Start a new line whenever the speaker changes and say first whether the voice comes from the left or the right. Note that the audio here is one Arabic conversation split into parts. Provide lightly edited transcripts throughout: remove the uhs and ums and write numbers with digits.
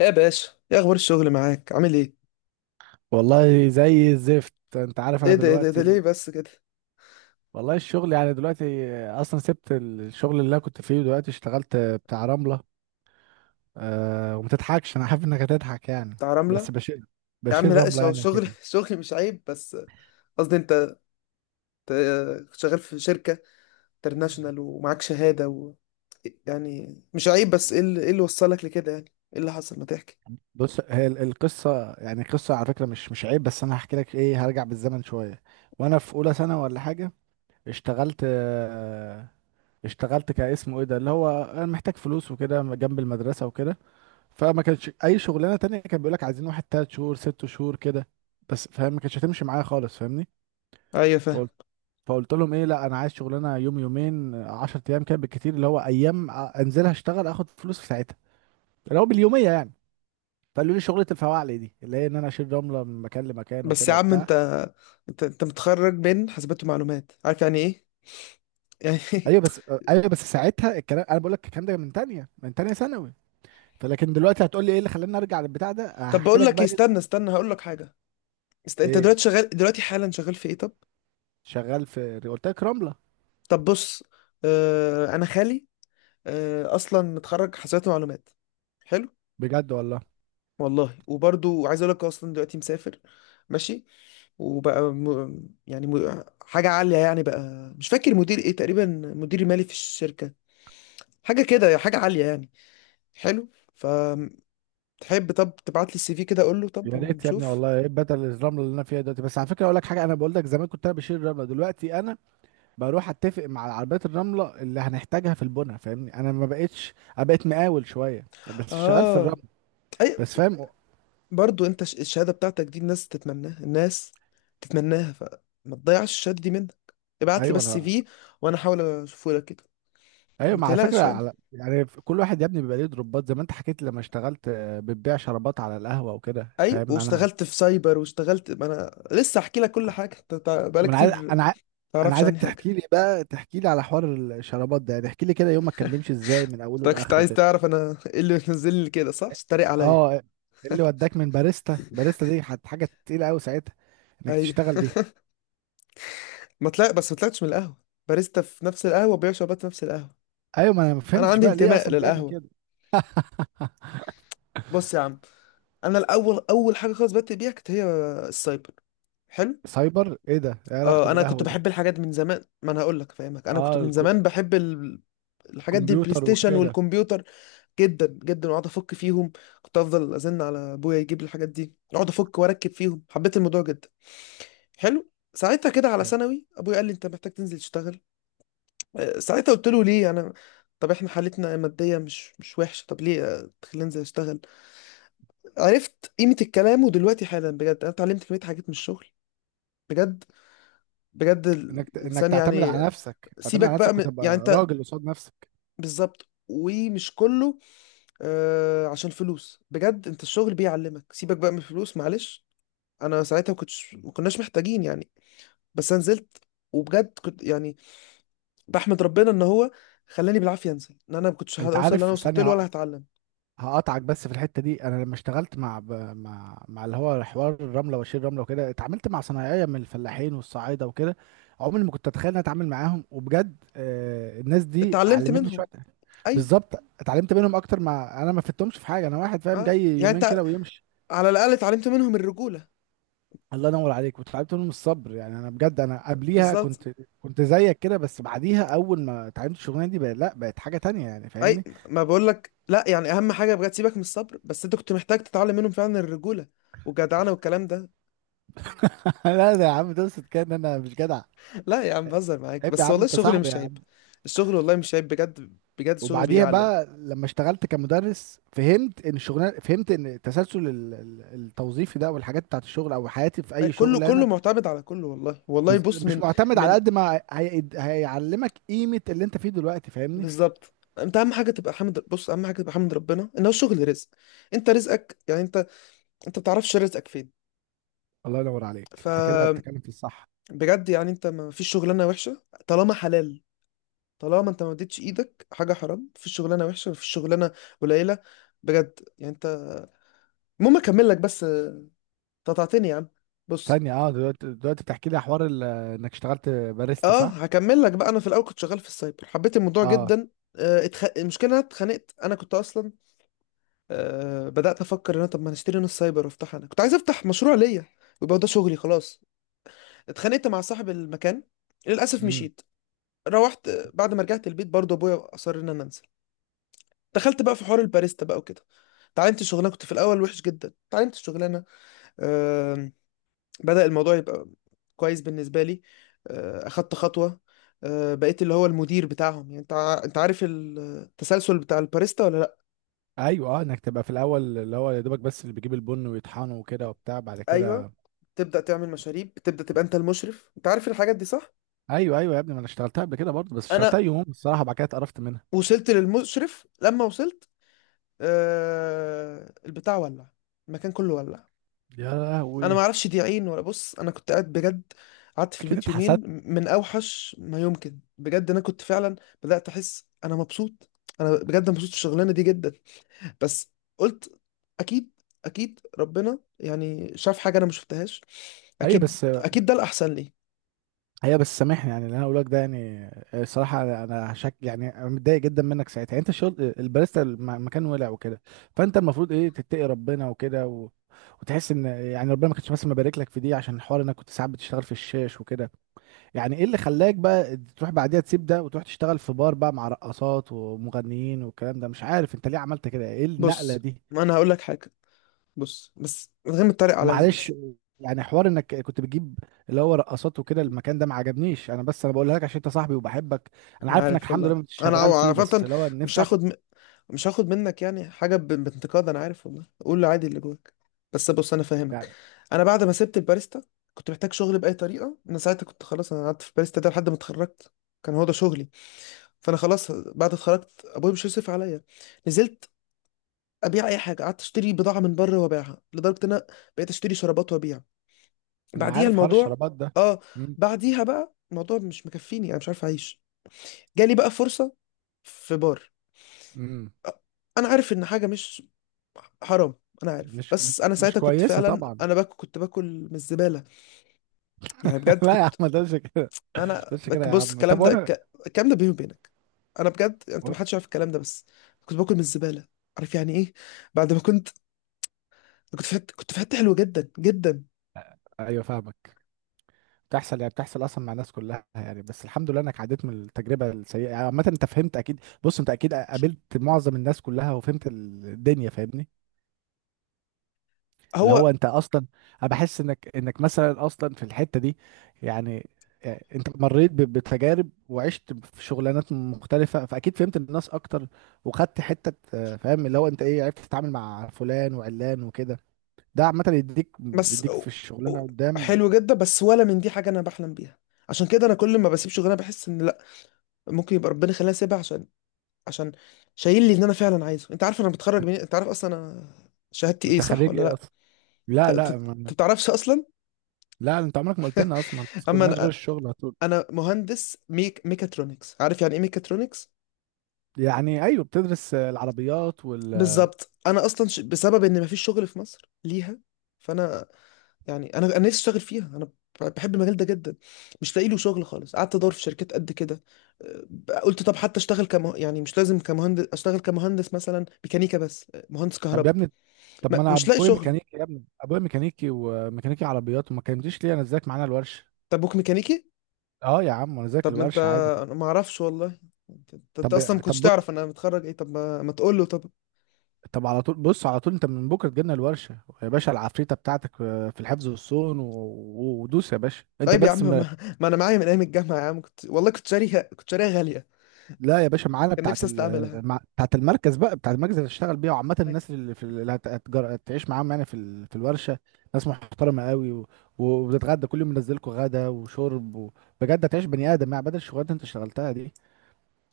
left: يا باشا، يا اخبار الشغل معاك؟ عامل ايه؟
right: والله زي الزفت. انت عارف انا
left: إيه ده ليه
right: دلوقتي
left: بس كده؟
right: والله الشغل يعني دلوقتي اصلا سبت الشغل اللي انا كنت فيه، دلوقتي اشتغلت بتاع رملة. أه وما تضحكش، انا عارف انك هتضحك يعني.
left: بتاع
right: بس
left: رملة؟
right: بشيل
left: يا عم
right: بشيل
left: لا،
right: رملة
left: هو
right: يعني
left: الشغل
right: وكده.
left: الشغل مش عيب، بس قصدي انت، أنت شغال في شركة انترناشونال ومعاك شهادة يعني مش عيب، بس إيه اللي وصلك لكده يعني؟ ايه اللي حصل؟ ما تحكي.
right: بص، هي القصة يعني قصة على فكرة، مش عيب، بس انا هحكي لك ايه. هرجع بالزمن شوية وانا في اولى سنة ولا حاجة. اشتغلت أه اشتغلت كاسمه ايه ده، اللي هو انا محتاج فلوس وكده جنب المدرسة وكده. فما كانش اي شغلانه تانية، كان بيقول لك عايزين واحد تلات شهور ست شهور كده، بس فاهم، ما كانتش هتمشي معايا خالص، فاهمني.
left: ايوه فاهم.
right: فقلت فقلت لهم ايه، لا انا عايز شغلانه يوم يومين 10 ايام كده بالكتير، اللي هو ايام انزل اشتغل اخد فلوس في ساعتها، اللي هو باليوميه يعني. فقالوا لي شغله الفواعلي دي، اللي هي ان انا اشيل رمله من مكان لمكان
left: بس
right: وكده
left: يا عم،
right: وبتاع.
left: انت متخرج من حاسبات ومعلومات، عارف يعني ايه؟ يعني
right: ايوه بس ايوه بس ساعتها الكلام، انا بقول لك الكلام ده من تانية ثانوي. فلكن دلوقتي هتقول لي ايه اللي خلاني ارجع للبتاع ده،
left: طب
right: هحكي
left: بقول
right: لك
left: لك
right: بقى
left: إيه، استنى
right: ايه.
left: استنى هقول لك حاجة. انت
right: إيه،
left: دلوقتي شغال، دلوقتي حالا شغال في ايه؟ طب
right: شغال في، قلت لك رمله.
left: طب بص. آه، انا خالي آه، اصلا متخرج حاسبات ومعلومات، حلو.
right: بجد والله.
left: والله وبرضو عايز اقول لك اصلا دلوقتي مسافر، ماشي، وبقى يعني حاجه عاليه يعني، بقى مش فاكر مدير ايه تقريبا، مدير مالي في الشركه، حاجه كده، حاجه عاليه يعني. حلو. فتحب؟ طب تبعت لي السي في كده، اقول له طب
right: يا ريت يا ابني
left: ونشوف.
right: والله، ايه بدل الرمله اللي انا فيها دلوقتي. بس على فكره اقول لك حاجه، انا بقول لك زمان كنت انا بشيل الرمله، دلوقتي انا بروح اتفق مع عربيات الرمله اللي هنحتاجها في البنا، فاهمني. انا ما بقتش، انا بقيت مقاول شويه، بس شغال في الرمل.
left: اه. اي.
right: بس فاهم.
left: برضو انت الشهاده بتاعتك دي الناس تتمناها، الناس تتمناها، فما تضيعش الشهاده دي منك. ابعت لي
right: ايوه
left: بس سي
right: انا.
left: في وانا احاول اشوفه لك كده.
right: ايوه
left: ما
right: مع فكره،
left: تقلقش يعني.
right: على يعني كل واحد يا ابني بيبقى ليه دروبات، زي ما انت حكيت لما اشتغلت بتبيع شرابات على القهوه وكده،
left: اي،
right: فاهم انا.
left: واشتغلت في سايبر واشتغلت، ما انا لسه احكي لك كل حاجه، انت بقالك
right: ما انا
left: كتير
right: عايز
left: ما
right: انا عايز انا
left: تعرفش
right: عايزك
left: عني حاجه.
right: تحكي لي على حوار الشرابات ده يعني. احكي لي كده، يومك كان بيمشي ازاي من
left: انت
right: اوله
left: كنت
right: لاخره
left: عايز
right: كده.
left: تعرف انا ايه اللي منزلني كده، صح؟ تتريق عليا؟
right: اه، اللي وداك من باريستا، باريستا دي حاجه تقيله قوي ساعتها، انك
left: اي.
right: تشتغل دي.
left: ما طلع، بس ما طلعتش من القهوه، باريستا في نفس القهوه، بيع شربات في نفس القهوه.
right: ايوه، ما انا ما
left: انا
right: فهمتش
left: عندي
right: بقى ليه
left: انتماء
right: اصلا بتعمل
left: للقهوه.
right: كده.
left: بص يا عم، انا الاول، اول حاجه خالص بدات بيها كانت هي السايبر. حلو.
right: سايبر ايه ده، ايه علاقته
left: اه انا كنت
right: بالقهوه ده.
left: بحب الحاجات دي من زمان، ما انا هقول لك، فاهمك، انا كنت
right: اه،
left: من زمان بحب الحاجات دي، البلاي
right: الكمبيوتر
left: ستيشن
right: وكده.
left: والكمبيوتر، جدا جدا، واقعد افك فيهم. كنت افضل ازن على ابويا يجيب لي الحاجات دي، اقعد افك واركب فيهم، حبيت الموضوع جدا. حلو. ساعتها كده على ثانوي ابويا قال لي انت محتاج تنزل تشتغل. آه، ساعتها قلت له ليه انا؟ طب احنا حالتنا ماديه مش وحشه، طب ليه آه، تخليني انزل اشتغل؟ عرفت قيمه الكلام، ودلوقتي حالا بجد انا اتعلمت كميه حاجات من الشغل، بجد بجد.
right: انك
left: الانسان
right: تعتمد
left: يعني
right: على
left: آه،
right: نفسك تعتمد على
left: سيبك بقى
right: نفسك
left: من يعني،
right: وتبقى
left: انت
right: راجل قصاد نفسك.
left: بالظبط، ومش كله آه عشان فلوس، بجد انت الشغل بيعلمك، سيبك بقى من الفلوس معلش. انا ساعتها ما كنتش، ما كناش محتاجين يعني، بس انا نزلت وبجد كنت يعني بحمد ربنا ان هو خلاني بالعافيه انزل، ان انا ما كنتش
right: انت
left: هوصل اللي انا
right: عارف،
left: وصلت له ولا
right: ثانيه،
left: هتعلم.
right: هقطعك بس في الحته دي. انا لما اشتغلت مع ب... مع مع اللي هو حوار الرمله وشيل الرمله وكده، اتعاملت مع صنايعيه من الفلاحين والصعايده وكده. عمري ما كنت اتخيل اني اتعامل معاهم، وبجد الناس دي
left: اتعلمت
right: علمتني
left: منهم.
right: شويه.
left: ايوه،
right: بالظبط، اتعلمت منهم اكتر ما انا ما فدتهمش في حاجه. انا واحد فاهم
left: ما
right: جاي
left: يعني
right: يومين
left: انت،
right: كده ويمشي.
left: على الاقل اتعلمت منهم الرجوله.
right: الله ينور عليك، واتعلمت منهم الصبر يعني. انا بجد انا قبليها
left: بالظبط.
right: كنت زيك كده، بس بعديها اول ما اتعلمت الشغلانه دي بقى لا، بقت حاجه تانية يعني،
left: اي،
right: فاهمني.
left: ما بقول لك لا يعني، اهم حاجه بجد سيبك من الصبر، بس انت كنت محتاج تتعلم منهم فعلا الرجوله والجدعنه والكلام ده.
right: لا ده يا عم، تقصد كده ان انا مش جدع؟
left: لا يا عم، بهزر معاك،
right: عيب يا
left: بس
right: عم،
left: والله
right: انت
left: الشغل
right: صاحبي.
left: مش عيب. الشغل والله مش عيب بجد، بجد الشغل
right: وبعديها
left: بيعلم.
right: بقى لما اشتغلت كمدرس فهمت ان التسلسل التوظيفي ده والحاجات بتاعت الشغل، او حياتي في
left: أي،
right: اي
left: كله
right: شغل،
left: كله
right: انا
left: معتمد على كله، والله والله. بص،
right: مش
left: من
right: معتمد على
left: من
right: قد ما هيعلمك قيمه اللي انت فيه دلوقتي، فاهمني.
left: بالظبط، انت اهم حاجه تبقى حامد، بص، اهم حاجه تبقى حامد ربنا ان هو الشغل رزق. انت رزقك يعني، انت انت ما بتعرفش رزقك فين.
right: الله ينور عليك، انت كده
left: فبجد
right: بتتكلم في الصح.
left: يعني انت، ما فيش شغلانه وحشه طالما حلال، طالما انت ما اديتش ايدك حاجه حرام، مفيش شغلانه وحشه، مفيش شغلانه قليله. بجد يعني انت، المهم اكمل لك بس آه، قطعتني يا عم. بص.
right: ثانيه، دلوقتي بتحكي لي حوار انك اشتغلت باريستا،
left: اه،
right: صح؟
left: هكمل لك بقى، انا في الاول كنت شغال في السايبر، حبيت الموضوع
right: اه.
left: جدا. آه، المشكله إن انا اتخانقت، انا كنت اصلا آه، بدأت أفكر إن أنا، طب ما نشتري نص سايبر وأفتحها، أنا كنت عايز أفتح مشروع ليا، ويبقى ده شغلي خلاص. اتخانقت مع صاحب المكان، للأسف
right: امم.
left: مشيت. روحت آه، بعد ما رجعت البيت برضه أبويا أصر إن أنا أنزل. دخلت بقى في حوار الباريستا بقى وكده، اتعلمت الشغلانة، كنت في الأول وحش جدا، اتعلمت الشغلانة. آم، بدأ الموضوع يبقى كويس بالنسبة لي. آه، أخدت خطوة، آه، بقيت اللي هو المدير بتاعهم. يعني أنت أنت عارف التسلسل بتاع الباريستا ولا؟
right: ايوه، انك تبقى في الاول، اللي هو يا دوبك، بس اللي بيجيب البن ويطحنه وكده وبتاع بعد
left: ايوه،
right: كده.
left: تبدا تعمل مشاريب، تبدا تبقى انت المشرف، انت عارف الحاجات دي صح.
right: ايوه ايوه يا ابني، ما انا اشتغلتها قبل كده برضه، بس اشتغلتها
left: انا
right: يوم، الصراحه بعد كده اتقرفت منها.
left: وصلت للمشرف، لما وصلت آه البتاع ولع، المكان كله ولع.
right: يا
left: انا ما
right: لهوي.
left: اعرفش دي عين ولا، بص انا كنت قاعد بجد، قعدت في
right: اكيد
left: البيت يومين
right: اتحسدت.
left: من اوحش ما يمكن، بجد انا كنت فعلا بدات احس انا مبسوط، انا بجد مبسوط في الشغلانه دي جدا، بس قلت اكيد، اكيد ربنا يعني شاف حاجه انا ما شفتهاش،
right: ايوه
left: اكيد
right: بس
left: اكيد ده الاحسن لي.
right: ايوه بس سامحني، يعني اللي انا اقوله لك ده يعني الصراحه، انا شك يعني، انا متضايق جدا منك ساعتها يعني. انت الشغل الباريستا، المكان ولع وكده، فانت المفروض ايه، تتقي ربنا وكده، و... وتحس ان يعني ربنا ما كانش بس مبارك لك في دي عشان الحوار انك كنت ساعات بتشتغل في الشاش وكده. يعني ايه اللي خلاك بقى تروح بعديها تسيب ده وتروح تشتغل في بار بقى، مع رقصات ومغنيين والكلام ده، مش عارف انت ليه عملت كده، ايه النقله
left: بص،
right: دي؟
left: ما انا هقول لك حاجه، بص، بس من غير ما تتريق عليا
right: ومعلش،
left: بس.
right: يعني حوار انك كنت بتجيب اللي هو رقصات وكده، المكان ده ما عجبنيش انا، بس انا بقولها لك عشان انت صاحبي وبحبك. انا
left: انا
right: عارف انك
left: عارف،
right: الحمد لله
left: والله
right: مش
left: انا
right: شغال فيه، بس
left: عامة،
right: اللي هو
left: مش
right: نفسي اعرف،
left: هاخد م... مش هاخد منك يعني حاجة بانتقاد، انا عارف، والله قول لي عادي اللي جواك. بس بص انا فاهمك.
right: يعني.
left: انا بعد ما سبت الباريستا كنت محتاج شغل بأي طريقة، انا ساعتها كنت خلاص، انا قعدت في الباريستا ده لحد ما اتخرجت، كان هو ده شغلي. فانا خلاص بعد اتخرجت ابويا مش هيصرف عليا، نزلت ابيع اي حاجة، قعدت اشتري بضاعة من بره وابيعها، لدرجة ان انا بقيت اشتري شرابات وابيع.
right: انا
left: بعديها
right: عارف حوار
left: الموضوع،
right: الشرابات ده.
left: اه،
right: مم.
left: بعديها بقى الموضوع مش مكفيني، انا مش عارف اعيش. جالي بقى فرصة في بار.
right: مم.
left: انا عارف ان حاجة مش حرام، انا عارف،
right: مش
left: بس انا
right: مش
left: ساعتها كنت
right: كويسه
left: فعلا
right: طبعا.
left: انا باكل، كنت باكل من الزبالة، يعني بجد
right: لا يا عم،
left: كنت
right: ما تقولش كده، ما
left: انا.
right: تقولش كده يا
left: بص
right: عم،
left: الكلام
right: طب
left: ده،
right: وانا.
left: الكلام ده بيني وبينك، انا بجد، انت
right: و-
left: ما حدش يعرف الكلام ده، بس كنت باكل من الزبالة، عارف يعني ايه؟ بعد ما كنت، كنت في حتة، كنت في حتة حلوة جدا جدا.
right: ايوه فاهمك، بتحصل يعني، بتحصل اصلا مع الناس كلها يعني، بس الحمد لله انك عديت من التجربه السيئه يعني. عامه انت فهمت اكيد، بص، انت اكيد قابلت معظم الناس كلها وفهمت الدنيا، فاهمني. اللي
left: هو،
right: هو انت اصلا، انا بحس انك مثلا اصلا في الحته دي يعني. يعني انت مريت بتجارب وعشت في شغلانات مختلفه، فاكيد فهمت الناس اكتر، وخدت حته فاهم اللي هو انت ايه، عرفت تتعامل مع فلان وعلان وكده. ده عامه يديك
left: بس
right: بيديك في الشغلانه
left: أو-
right: قدام.
left: حلو جدا، بس ولا من دي حاجة انا بحلم بيها. عشان كده انا كل ما بسيب شغلانه بحس ان لا، ممكن يبقى ربنا يخليني اسيبها عشان، عشان شايل لي ان انا فعلا عايزه. انت عارف انا بتخرج من، انت عارف اصلا انا شهادتي ايه
right: انت
left: صح
right: خريج
left: ولا
right: ايه
left: لا؟
right: اصلا؟ لا لا.
left: انت
right: ما...
left: بتعرفش اصلا.
right: لا، انت عمرك ما قلت لنا اصلا، ما
left: اما
right: بتسكنناش غير
left: انا،
right: الشغل على طول.
left: انا مهندس ميكاترونكس، عارف يعني ايه ميكاترونكس؟
right: يعني ايوه، بتدرس العربيات.
left: بالظبط. انا اصلا بسبب ان مفيش شغل في مصر ليها، فانا يعني انا، انا نفسي اشتغل فيها، انا بحب المجال ده جدا، مش لاقي له شغل خالص، قعدت ادور في شركات قد كده. أه، قلت طب حتى اشتغل كم يعني، مش لازم كمهندس، اشتغل كمهندس مثلا ميكانيكا، بس أه، مهندس
right: طب يا
left: كهرباء.
right: ابني، طب ما انا
left: مش لاقي
right: ابويا
left: شغل.
right: ميكانيكي يا ابني، ابويا ميكانيكي وميكانيكي عربيات، وما كلمتنيش ليه انزلك معانا الورشه؟
left: طب بوك ميكانيكي.
right: اه يا عم، انا ذاك
left: طب ما انت،
right: الورشه عادي.
left: انا ما اعرفش والله. انت اصلا
right: طب
left: ما
right: طب
left: كنتش
right: بص،
left: تعرف انا متخرج ايه، طب ما، ما تقول له طب.
right: طب على طول، بص على طول، انت من بكره تجيلنا الورشه يا باشا. العفريته بتاعتك في الحفظ والصون، ودوس يا باشا انت
left: طيب يا عم،
right: بس.
left: ما، ما انا معايا من ايام الجامعه يا عم، كنت والله كنت شاريها، كنت شاريها غاليه،
right: لا يا باشا، معانا
left: كان نفسي استعملها.
right: بتاعت المركز اللي هتشتغل بيها، وعامة الناس اللي في اللي هتعيش معاهم يعني في الورشة. ناس محترمة قوي، و... وبتتغدى كل يوم، منزلكوا غدا وشرب. و... بجد هتعيش بني آدم يعني، بدل الشغلات اللي انت اشتغلتها دي.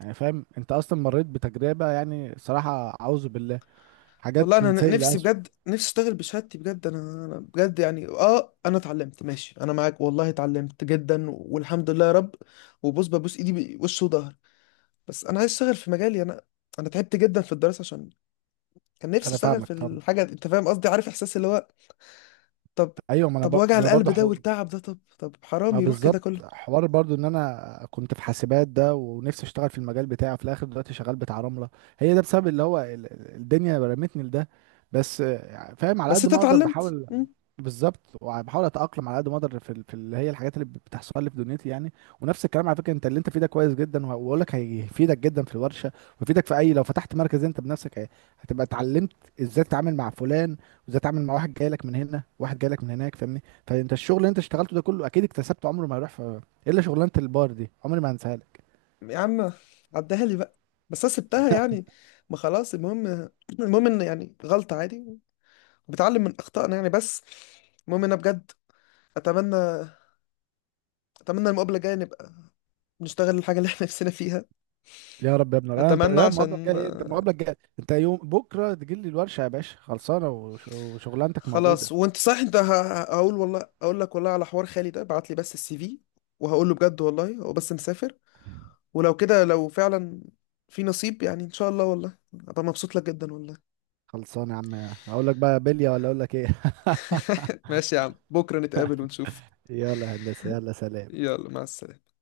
right: يعني فاهم، انت اصلا مريت بتجربة، يعني صراحة اعوذ بالله،
left: والله
right: حاجات
left: انا
right: من سيء
left: نفسي
right: لأسوأ.
left: بجد، نفسي اشتغل بشهادتي بجد، انا انا بجد يعني اه انا اتعلمت، ماشي انا معاك والله، اتعلمت جدا والحمد لله يا رب، وبص ببوس ايدي بوش وظهر، بس انا عايز اشتغل في مجالي انا، انا تعبت جدا في الدراسه، عشان كان نفسي
right: انا
left: اشتغل
right: فاهمك،
left: في
right: فاهم.
left: الحاجه دي. انت فاهم قصدي، عارف احساس اللي هو، طب،
right: ايوه ما انا ب...
left: طب وجع
right: ما انا
left: القلب
right: برضه.
left: ده والتعب ده، طب طب حرام
right: ما
left: يروح كده
right: بالظبط،
left: كله.
right: حوار برضو ان انا كنت في حاسبات ده، ونفسي اشتغل في المجال بتاعي، في الاخر دلوقتي شغال بتاع رملة. هي ده بسبب اللي هو الدنيا رمتني لده، بس فاهم على
left: بس
right: قد
left: انت
right: ما اقدر
left: اتعلمت.
right: بحاول.
left: مم.
right: بالظبط، وبحاول اتاقلم على قد ما اقدر في اللي هي الحاجات اللي بتحصل لي في دنيتي يعني. ونفس الكلام على فكره، انت اللي انت فيه ده كويس جدا، وهقول لك هيفيدك جدا في الورشه، ويفيدك في اي، لو فتحت مركز انت بنفسك، هتبقى اتعلمت ازاي تتعامل مع فلان، وازاي تتعامل مع واحد جاي لك من هنا، واحد جاي لك من هناك، فاهمني. فانت الشغل اللي انت اشتغلته ده كله اكيد اكتسبته، عمره ما يروح في إيه الا شغلانه البار دي، عمري ما هنساها لك.
left: يا عم عدها لي بقى، بس انا سبتها يعني، ما خلاص، المهم، المهم ان يعني غلطة عادي، بتعلم من اخطائنا يعني، بس المهم انا بجد اتمنى، اتمنى المقابلة الجاية نبقى نشتغل الحاجة اللي احنا نفسنا فيها.
right: يا رب يا ابني، انا
left: اتمنى
right: لا، المقابله
left: عشان
right: الجايه انت، المقابله
left: آه،
right: الجايه انت يوم بكره تجي لي الورشه يا باشا، خلصانه، وشغلانتك
left: خلاص.
right: موجوده.
left: وانت صح، انت هقول، والله اقول لك، والله على حوار خالي ده، بعت لي بس السي في، وهقول له بجد والله هو بس مسافر. ولو كده، لو فعلا في نصيب، يعني ان شاء الله، والله ابقى مبسوط لك جدا، والله.
right: خلصان يا عم. اقول لك بقى بلية ولا اقول لك ايه؟
left: ماشي يا عم، بكرة نتقابل ونشوف.
right: يلا يا هندسة، يلا سلام.
left: يلا مع السلامة.